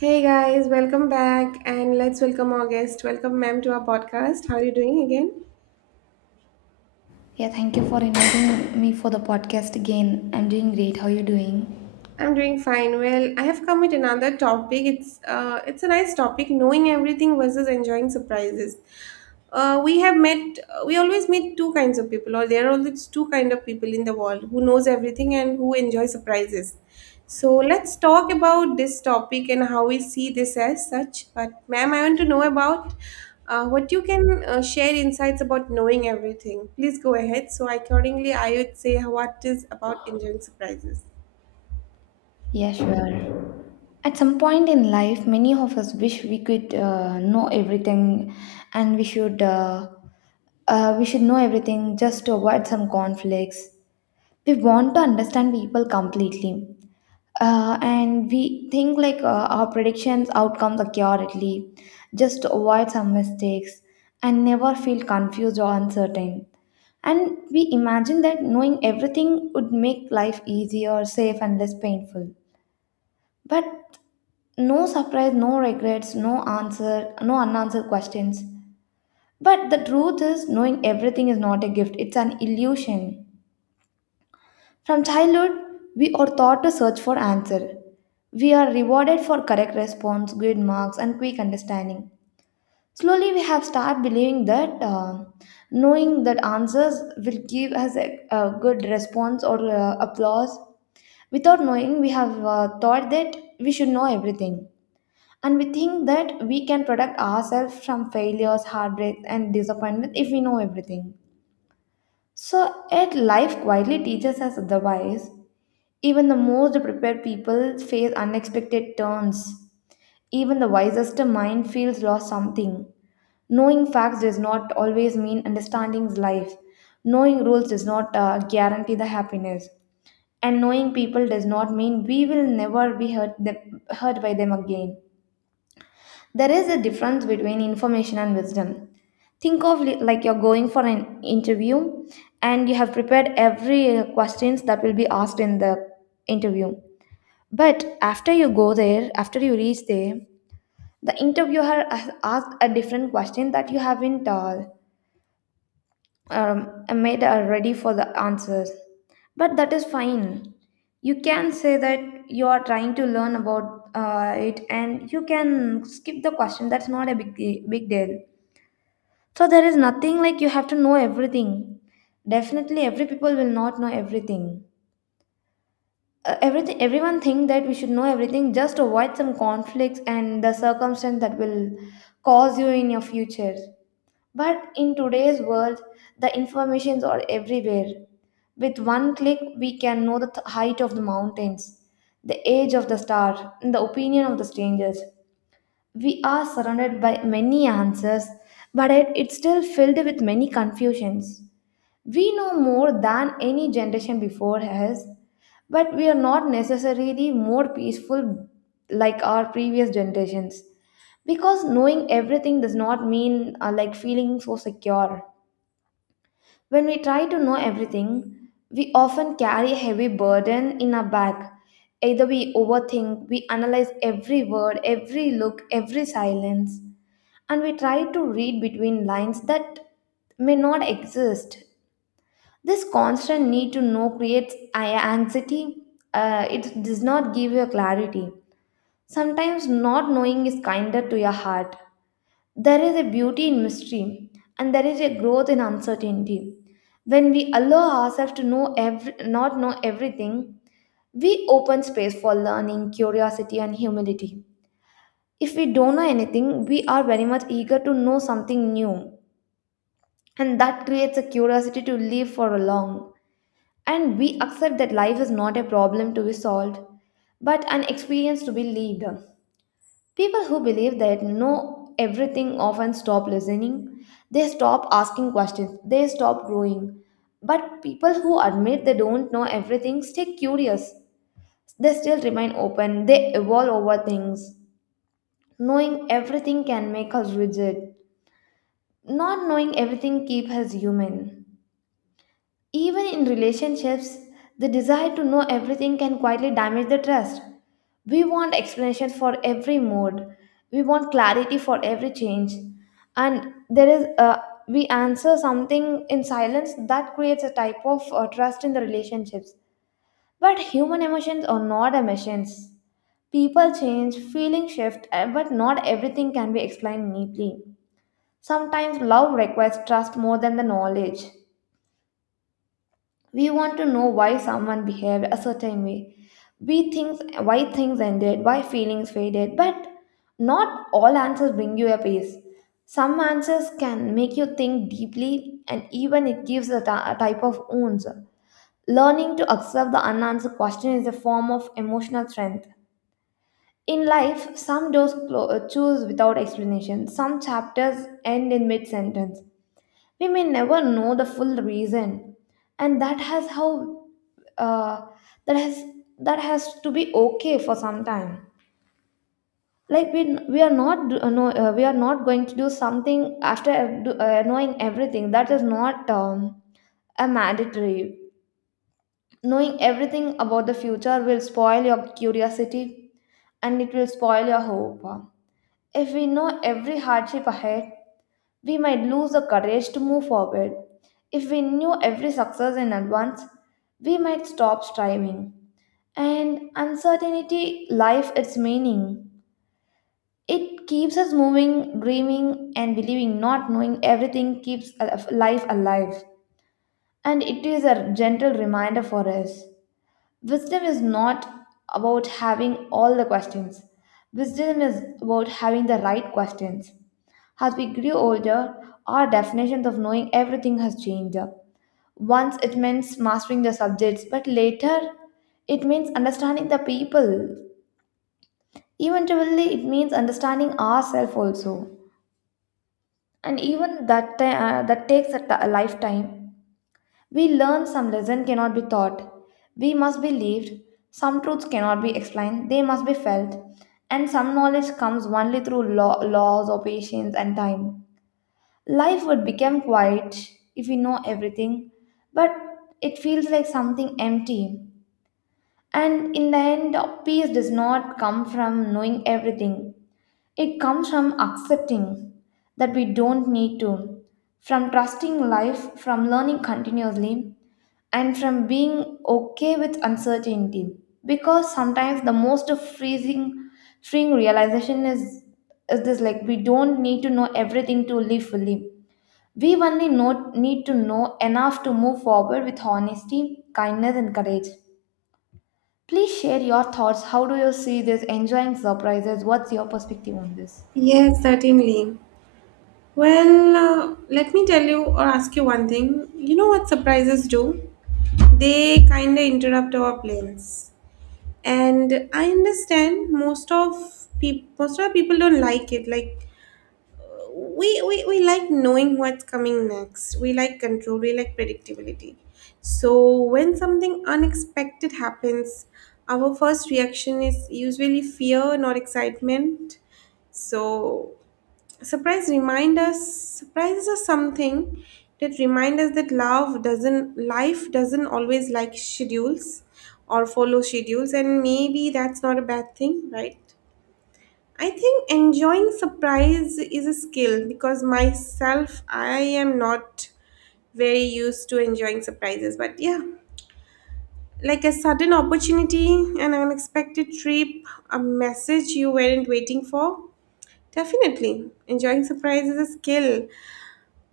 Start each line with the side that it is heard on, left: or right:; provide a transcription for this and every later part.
right: Hey guys, welcome back and let's welcome our guest. Welcome, ma'am, to our podcast. How are you doing again?
left: Yeah, thank you for inviting me for the podcast again. I'm doing great. How are you doing?
right: I'm doing fine. Well, I have come with another topic. It's a nice topic, knowing everything versus enjoying surprises. We have met. We always meet two kinds of people, or there are always two kind of people in the world who knows everything and who enjoy surprises. So let's talk about this topic and how we see this as such. But ma'am, I want to know about what you can share insights about knowing everything. Please go ahead. So accordingly, I would say what is about enjoying surprises.
left: Yeah, sure. At some point in life, many of us wish we could know everything, and we should know everything just to avoid some conflicts. We want to understand people completely, and we think like our predictions outcomes accurately, just to avoid some mistakes, and never feel confused or uncertain. And we imagine that knowing everything would make life easier, safe, and less painful. But no surprise, no regrets, no answer, no unanswered questions. But the truth is, knowing everything is not a gift, it's an illusion. From childhood, we are taught to search for answer. We are rewarded for correct response, good marks, and quick understanding. Slowly, we have started believing that knowing that answers will give us a good response or applause. Without knowing, we have thought that we should know everything. And we think that we can protect ourselves from failures, heartbreaks, and disappointment if we know everything. So, yet life quietly teaches us otherwise. Even the most prepared people face unexpected turns. Even the wisest mind feels lost something. Knowing facts does not always mean understanding life. Knowing rules does not guarantee the happiness. And knowing people does not mean we will never be hurt by them again. There is a difference between information and wisdom. Like you're going for an interview and you have prepared every questions that will be asked in the interview. But after you go there, after you reach there, the interviewer has asked a different question that you haven't made ready for the answers. But that is fine. You can say that you are trying to learn about it and you can skip the question. That's not a big deal. So there is nothing like you have to know everything. Definitely, every people will not know everything. Everyone think that we should know everything. Just to avoid some conflicts and the circumstance that will cause you in your future. But in today's world, the informations are everywhere. With one click, we can know the height of the mountains, the age of the star, and the opinion of the strangers. We are surrounded by many answers, but it's still filled with many confusions. We know more than any generation before us, but we are not necessarily more peaceful like our previous generations. Because knowing everything does not mean like feeling so secure. When we try to know everything, we often carry a heavy burden in our back. Either we overthink, we analyze every word, every look, every silence, and we try to read between lines that may not exist. This constant need to know creates anxiety. It does not give you clarity. Sometimes not knowing is kinder to your heart. There is a beauty in mystery, and there is a growth in uncertainty. When we allow ourselves to not know everything, we open space for learning, curiosity, and humility. If we don't know anything, we are very much eager to know something new, and that creates a curiosity to live for long. And we accept that life is not a problem to be solved, but an experience to be lived. People who believe they know everything often stop listening, they stop asking questions, they stop growing. But people who admit they don't know everything stay curious, they still remain open, they evolve over things. Knowing everything can make us rigid, not knowing everything keeps us human. Even in relationships, the desire to know everything can quietly damage the trust. We want explanations for every mood. We want clarity for every change. And there is a we answer something in silence that creates a type of trust in the relationships. But human emotions are not emotions. People change, feelings shift, but not everything can be explained neatly. Sometimes love requires trust more than the knowledge. We want to know why someone behaved a certain way. We things why things ended, why feelings faded, but not all answers bring you a peace. Some answers can make you think deeply and even it gives a type of wounds. Learning to accept the unanswered question is a form of emotional strength. In life, some doors choose without explanation. Some chapters end in mid sentence, we may never know the full reason, and that has how uh, that has that has to be okay for some time, like we are not do- no, we are not going to do something after knowing everything. That is not a mandatory. Knowing everything about the future will spoil your curiosity, and it will spoil your hope. If we know every hardship ahead, we might lose the courage to move forward. If we knew every success in advance, we might stop striving. And uncertainty, life, its meaning. It keeps us moving, dreaming, and believing. Not knowing everything keeps life alive. And it is a gentle reminder for us. Wisdom is not about having all the questions. Wisdom is about having the right questions. As we grew older, our definitions of knowing everything has changed. Once it means mastering the subjects, but later it means understanding the people. Eventually, it means understanding ourselves also. And even that, that takes a lifetime. We learn some lesson cannot be taught. We must be lived. Some truths cannot be explained. They must be felt. And some knowledge comes only through laws or patience and time. Life would become quiet if we know everything, but it feels like something empty. And in the end, peace does not come from knowing everything. It comes from accepting that we don't need to, from trusting life, from learning continuously, and from being okay with uncertainty. Because sometimes the freeing realization is this, like we don't need to know everything to live fully. We need to know enough to move forward with honesty, kindness, and courage. Please share your thoughts. How do you see this? Enjoying surprises. What's your perspective on this?
right: Yes, certainly. Well, let me tell you or ask you one thing. You know what surprises do? They kind of interrupt our plans. And I understand most of people, most of our people don't like it. Like we like knowing what's coming next. We like control, we like predictability. So when something unexpected happens, our first reaction is usually fear, not excitement. So surprise remind us surprises are something that remind us that love doesn't life doesn't always like schedules or follow schedules, and maybe that's not a bad thing, right? I think enjoying surprise is a skill, because myself, I am not very used to enjoying surprises. But yeah, like a sudden opportunity, an unexpected trip, a message you weren't waiting for. Definitely enjoying surprise is a skill.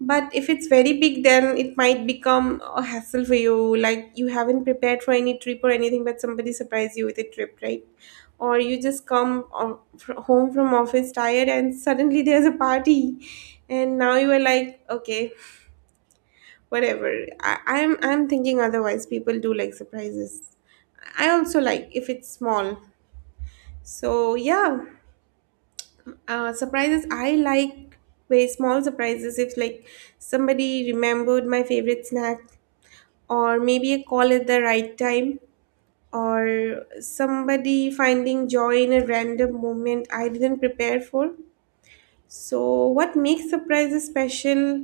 right: But if it's very big, then it might become a hassle for you. Like you haven't prepared for any trip or anything, but somebody surprised you with a trip, right? Or you just come home from office tired and suddenly there's a party, and now you are like, okay, whatever. I'm thinking otherwise. People do like surprises. I also like if it's small. So yeah, surprises. I like very small surprises. If like somebody remembered my favorite snack, or maybe a call at the right time, or somebody finding joy in a random moment I didn't prepare for. So, what makes surprises special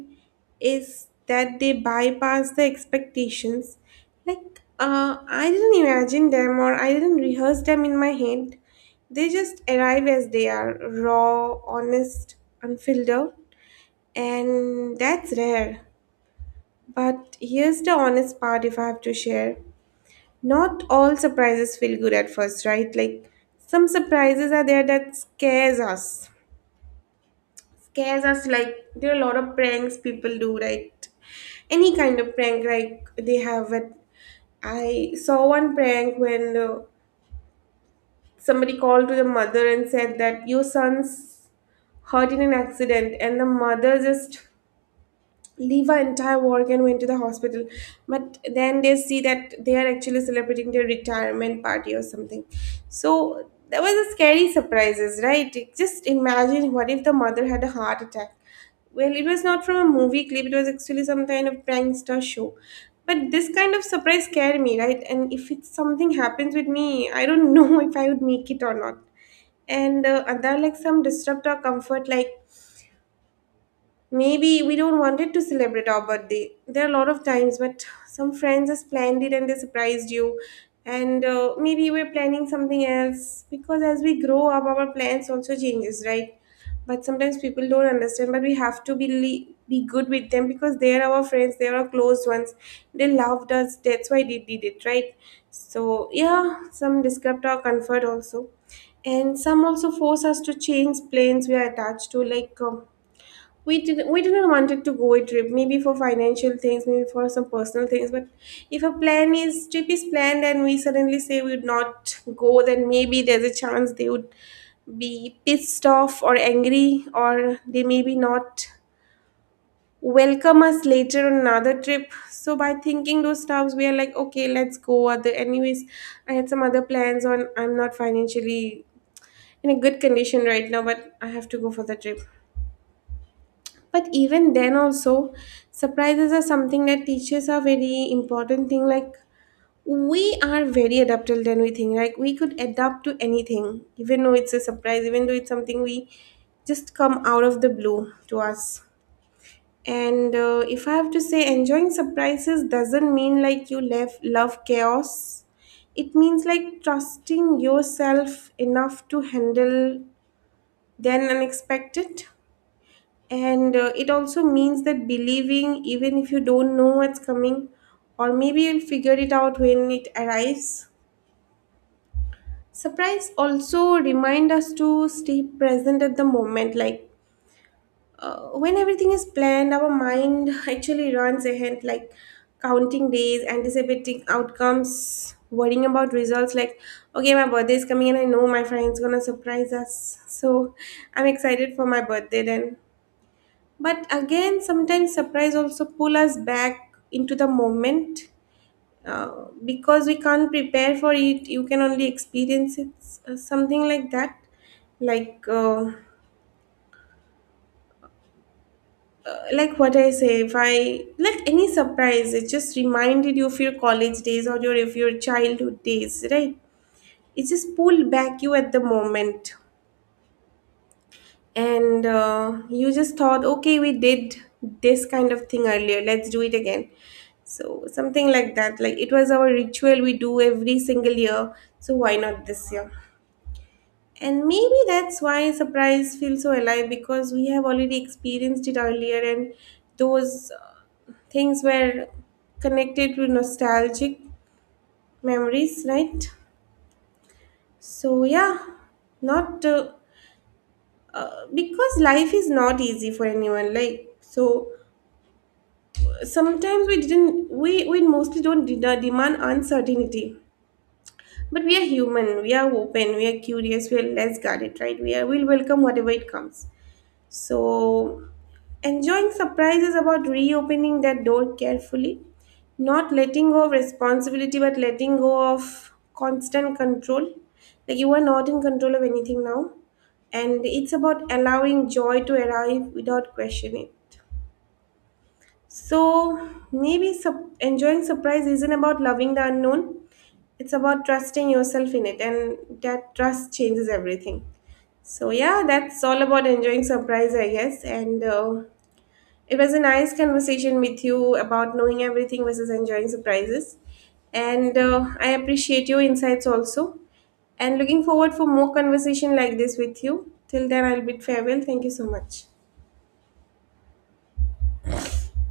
right: is that they bypass the expectations. Like, I didn't imagine them or I didn't rehearse them in my head. They just arrive as they are, raw, honest, unfiltered, and that's rare. But here's the honest part if I have to share. Not all surprises feel good at first, right? Like some surprises are there that scares us. Scares us, like there are a lot of pranks people do, right? Any kind of prank, like they have it. I saw one prank when somebody called to the mother and said that your son's hurt in an accident, and the mother just leave our entire work and went to the hospital, but then they see that they are actually celebrating their retirement party or something. So there was a scary surprises, right? Just imagine what if the mother had a heart attack. Well, it was not from a movie clip, it was actually some kind of prankster show. But this kind of surprise scared me, right? And if it's something happens with me, I don't know if I would make it or not. And are there are like some disrupt our comfort, like maybe we don't wanted to celebrate our birthday. There are a lot of times, but some friends are splendid and they surprised you. And maybe we're planning something else, because as we grow up, our plans also changes, right? But sometimes people don't understand. But we have to be be good with them, because they are our friends. They are our close ones. They loved us. That's why they did it, right? So yeah, some disrupt our comfort also, and some also force us to change planes we are attached to, like. We didn't wanted to go a trip, maybe for financial things, maybe for some personal things. But if a plan is trip is planned and we suddenly say we would not go, then maybe there's a chance they would be pissed off or angry, or they maybe not welcome us later on another trip. So by thinking those stuffs, we are like, okay, let's go other anyways. I had some other plans on. I'm not financially in a good condition right now, but I have to go for the trip. But even then, also, surprises are something that teaches are very important thing. Like we are very adaptable than we think. Like we could adapt to anything, even though it's a surprise, even though it's something we just come out of the blue to us. And if I have to say, enjoying surprises doesn't mean like you love chaos. It means like trusting yourself enough to handle then unexpected. And it also means that believing, even if you don't know what's coming, or maybe you'll figure it out when it arrives. Surprise also remind us to stay present at the moment. Like when everything is planned, our mind actually runs ahead, like counting days, anticipating outcomes, worrying about results. Like, okay, my birthday is coming, and I know my friend's gonna surprise us. So I'm excited for my birthday then. But again, sometimes surprise also pull us back into the moment, because we can't prepare for it. You can only experience it, something like that. Like, uh, like what I say, if I like any surprise, it just reminded you of your college days or your of your childhood days, right? It just pulled back you at the moment. And you just thought, okay, we did this kind of thing earlier, let's do it again. So something like that, like it was our ritual we do every single year, so why not this year? And maybe that's why surprise feels so alive, because we have already experienced it earlier, and those things were connected to nostalgic memories, right? So yeah, not because life is not easy for anyone, like. So sometimes we didn't we mostly don't demand uncertainty, but we are human, we are open, we are curious, we are less guarded, right? We'll welcome whatever it comes. So enjoying surprise is about reopening that door carefully, not letting go of responsibility but letting go of constant control. Like you are not in control of anything now. And it's about allowing joy to arrive without questioning it. So maybe enjoying surprise isn't about loving the unknown. It's about trusting yourself in it, and that trust changes everything. So yeah, that's all about enjoying surprise, I guess. And it was a nice conversation with you about knowing everything versus enjoying surprises. And I appreciate your insights also. And looking forward for more conversation like this with you. Till then, I'll bid farewell. Thank you so much.